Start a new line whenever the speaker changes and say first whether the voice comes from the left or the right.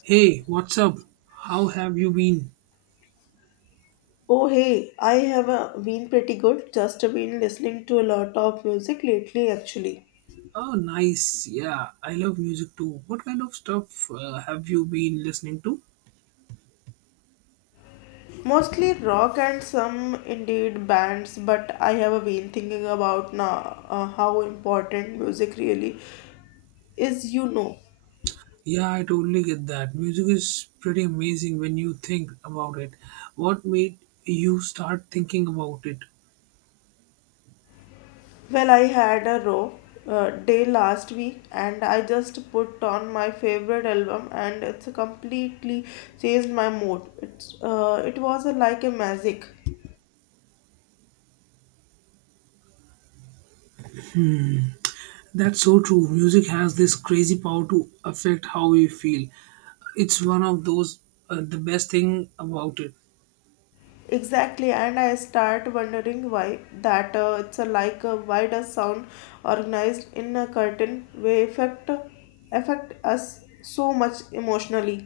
right: Hey, what's up? How have you been?
left: Oh hey, I have been pretty good. Just been listening to a lot of music lately actually.
right: Oh, nice. Yeah, I love music too. What kind of stuff have you been listening to?
left: Mostly rock and some indeed bands, but I have been thinking about now how important music really is,
right: Yeah, I totally get that. Music is pretty amazing when you think about it. What made you start thinking about it?
left: Well, I had a row day last week and I just put on my favorite album and it's completely changed my mood. It was like a magic.
right: That's so true. Music has this crazy power to affect how we feel. It's one of those the best thing about it.
left: Exactly, and I start wondering why that it's a like why does sound organized in a curtain way affect us so much emotionally.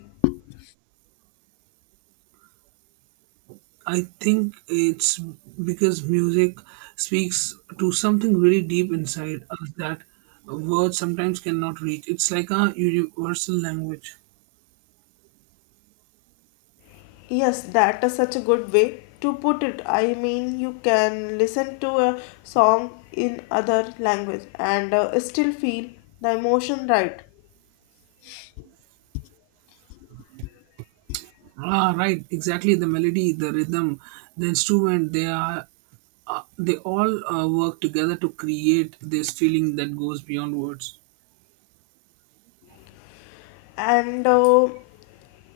right: I think it's because music speaks to something really deep inside us that words sometimes cannot reach. It's like a universal language.
left: Yes, that is such a good way to put it. I mean, you can listen to a song in other language and still feel the emotion, right?
right: Ah, right, exactly. The melody, the rhythm, the instrument, they all work together to create this feeling that goes beyond words.
left: And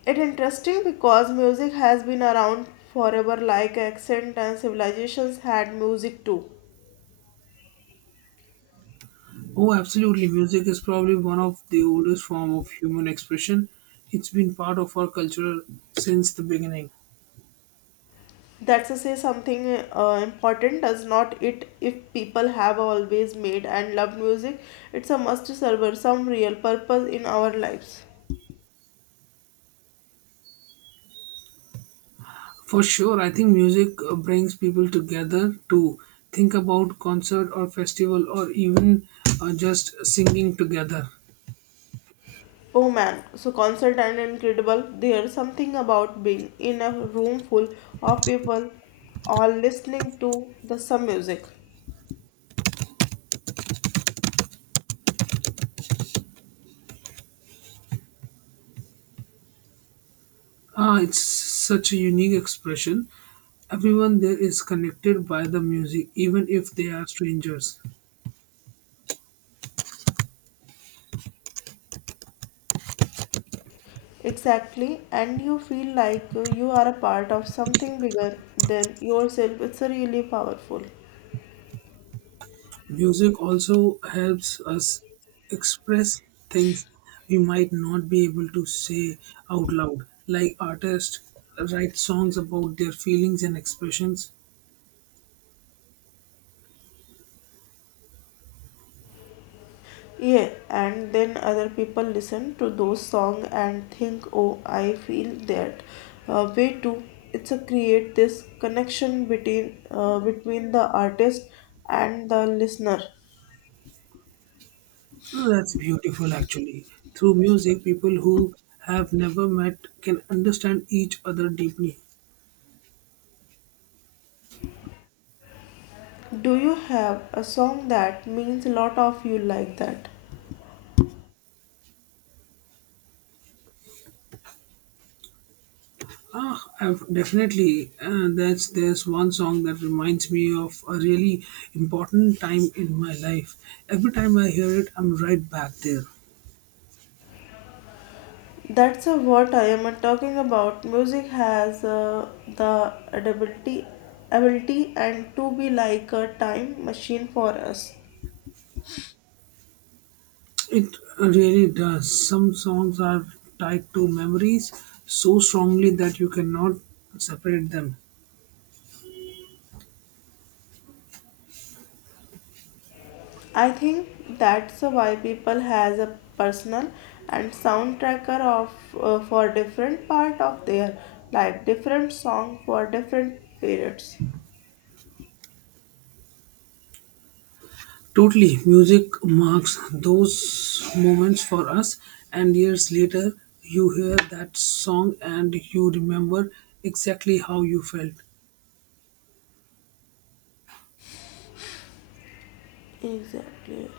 left: it interesting because music has been around forever, like accent and civilizations had music too.
right: Oh, absolutely. Music is probably one of the oldest form of human expression. It's been part of our culture since the beginning.
left: That's to say something important, does not it? If people have always made and loved music, it's a must serve some real purpose in our lives.
right: For sure, I think music brings people together to think about concert or festival or even just singing together.
left: Oh man, so concert and incredible, there's something about being in a room full of people all listening to the some music.
right: Ah, it's such a unique expression. Everyone there is connected by the music, even if they are strangers.
left: Exactly, and you feel like you are a part of something bigger than yourself. It's really powerful.
right: Music also helps us express things we might not be able to say out loud, like artists write songs about their feelings and expressions.
left: Yeah, and then other people listen to those song and think, oh, I feel that way too. It's a create this connection between between the artist and the listener.
right: Oh, that's beautiful, actually. Through music, people who have never met can understand each other deeply.
left: Do you have a song that means a lot of you like that?
right: Ah, I've definitely. That's there's one song that reminds me of a really important time in my life. Every time I hear it, I'm right back there.
left: That's what I am talking about. Music has uh, the ability ability and to be like a time machine for us.
right: It really does. Some songs are tied to memories so strongly that you cannot separate them.
left: I think that's why people has a personal and soundtracker of for different part of their life, different song for different periods.
right: Totally. Music marks those moments for us, and years later, you hear that song and you remember exactly how you felt.
left: Exactly.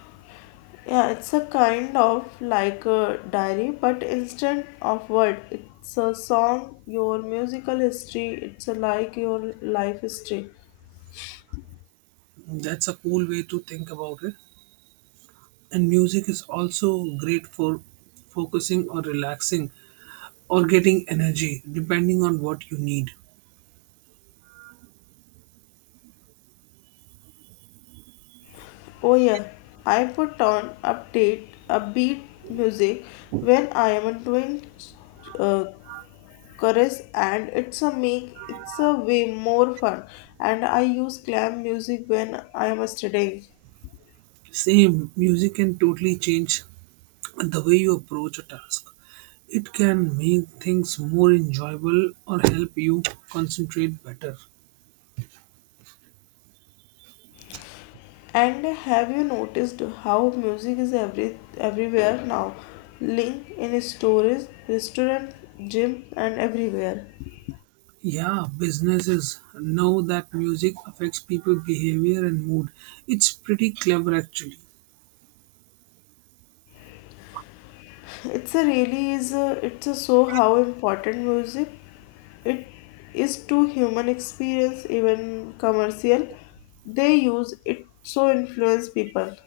left: Yeah, it's a kind of like a diary, but instead of word, it's a song, your musical history, it's a like your life history.
right: That's a cool way to think about it. And music is also great for focusing or relaxing or getting energy, depending on what you need.
left: Oh yeah, I put on update upbeat music when I am doing uh, chorus and it's a way more fun, and I use clam music when I am studying.
right: Same, music can totally change the way you approach a task. It can make things more enjoyable or help you concentrate better.
left: And have you noticed how music is everywhere now? Link in stores, restaurant, gym, and everywhere.
right: Yeah, businesses know that music affects people behavior and mood. It's pretty clever actually.
left: It's a really is a, it's a so how important music it is to human experience, even commercial. They use it so influence people.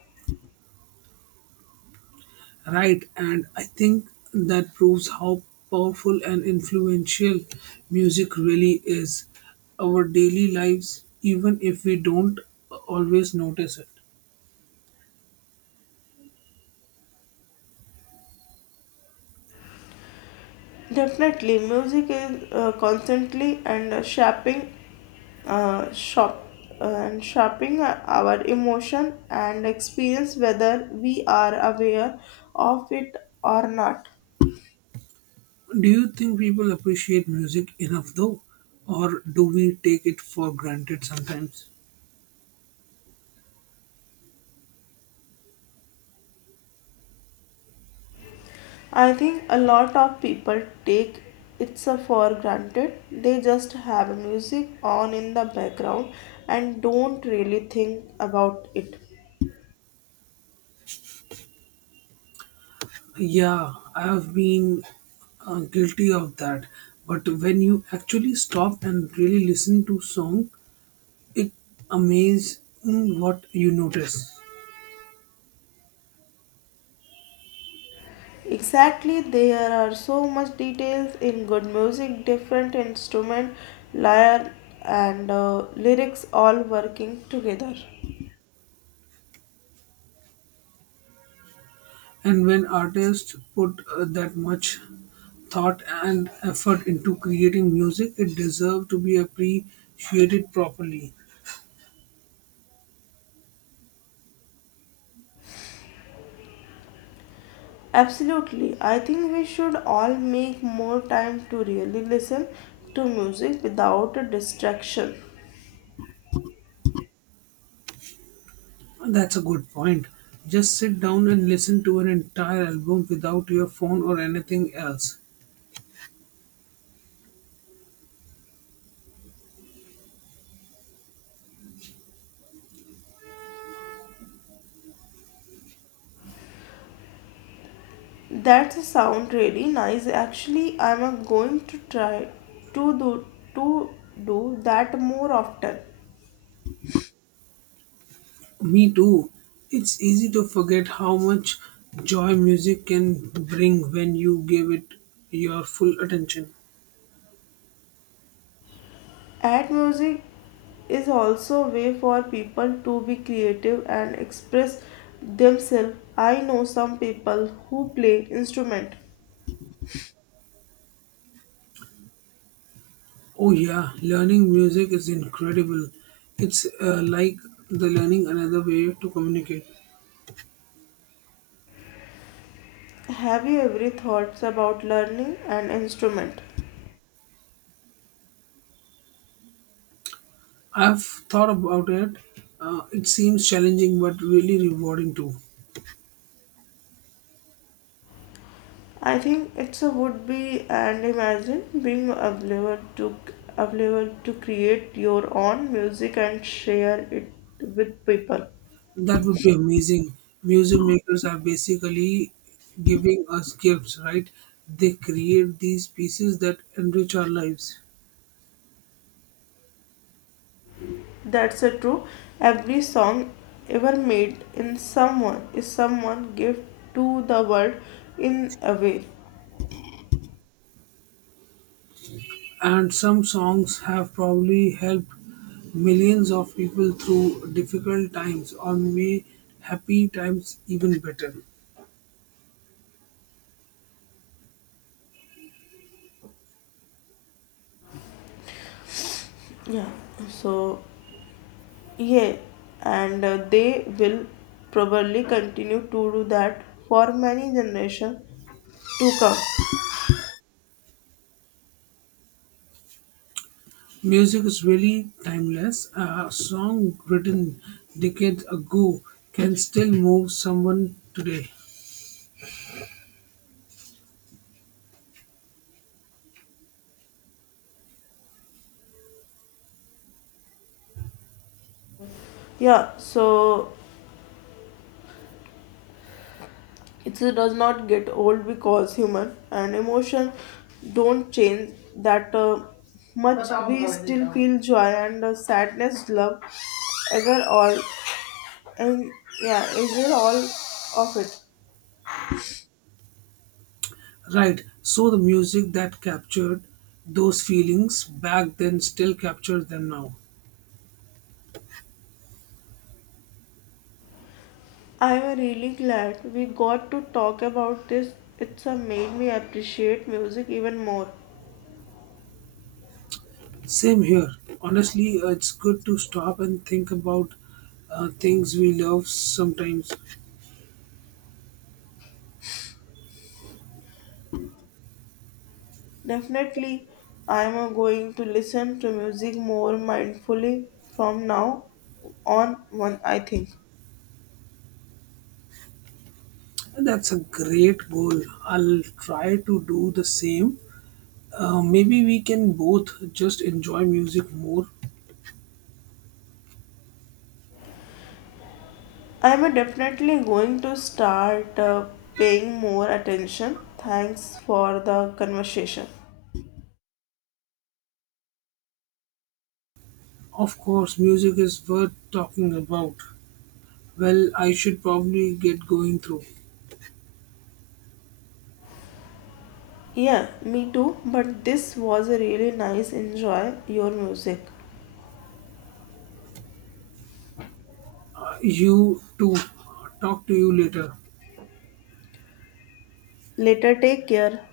right: Right, and I think that proves how powerful and influential music really is our daily lives even if we don't always notice it.
left: Definitely, music is constantly and uh, shop, shaping our emotion and experience whether we are aware of it or not.
right: Do you think people appreciate music enough though, or do we take it for granted sometimes?
left: I think a lot of people take it so for granted. They just have music on in the background and don't really think about it.
right: Yeah, I have been guilty of that. But when you actually stop and really listen to song, it amazing what you notice.
left: Exactly, there are so much details in good music, different instrument, lyre and lyrics all working together.
right: And when artists put that much thought and effort into creating music, it deserves to be appreciated properly.
left: Absolutely, I think we should all make more time to really listen to music without a distraction.
right: That's a good point. Just sit down and listen to an entire album without your phone or anything else.
left: That sound really nice. Actually, I'm going to try to do to do that more often.
right: Me too. It's easy to forget how much joy music can bring when you give it your full attention.
left: Ad music is also a way for people to be creative and express themselves. I know some people who play instrument.
right: Oh, yeah, learning music is incredible. It's like the learning another way to communicate.
left: Have you ever thoughts about learning an instrument?
right: I've thought about it. It seems challenging but really rewarding too.
left: I think it's a would be and imagine being available to create your own music and share it with people.
right: That would be amazing. Music makers are basically giving us gifts, right? They create these pieces that enrich our lives.
left: That's a true. Every song ever made in someone is someone give to the world in a way.
right: And some songs have probably helped millions of people through difficult times or may happy times even better.
left: Yeah. So yeah, and they will probably continue to do that for many generations to come.
right: Music is really timeless. A song written decades ago can still move someone today.
left: Yeah. So it does not get old because human and emotion don't change that much. We still feel joy and sadness, love, anger, all. And yeah, I did all of it.
right: Right, so the music that captured those feelings back then still captures them now.
left: I am really glad we got to talk about this. It's made me appreciate music even more.
right: Same here. Honestly, it's good to stop and think about things we love sometimes.
left: Definitely, I am going to listen to music more mindfully from now on. One, I think
right: That's a great goal. I'll try to do the same. Maybe we can both just enjoy music more.
left: I am definitely going to start paying more attention. Thanks for the conversation.
right: Of course, music is worth talking about. Well, I should probably get going through.
left: Yeah, me too. But this was a really nice enjoy your music.
right: You too. Talk to you later.
left: Later, take care.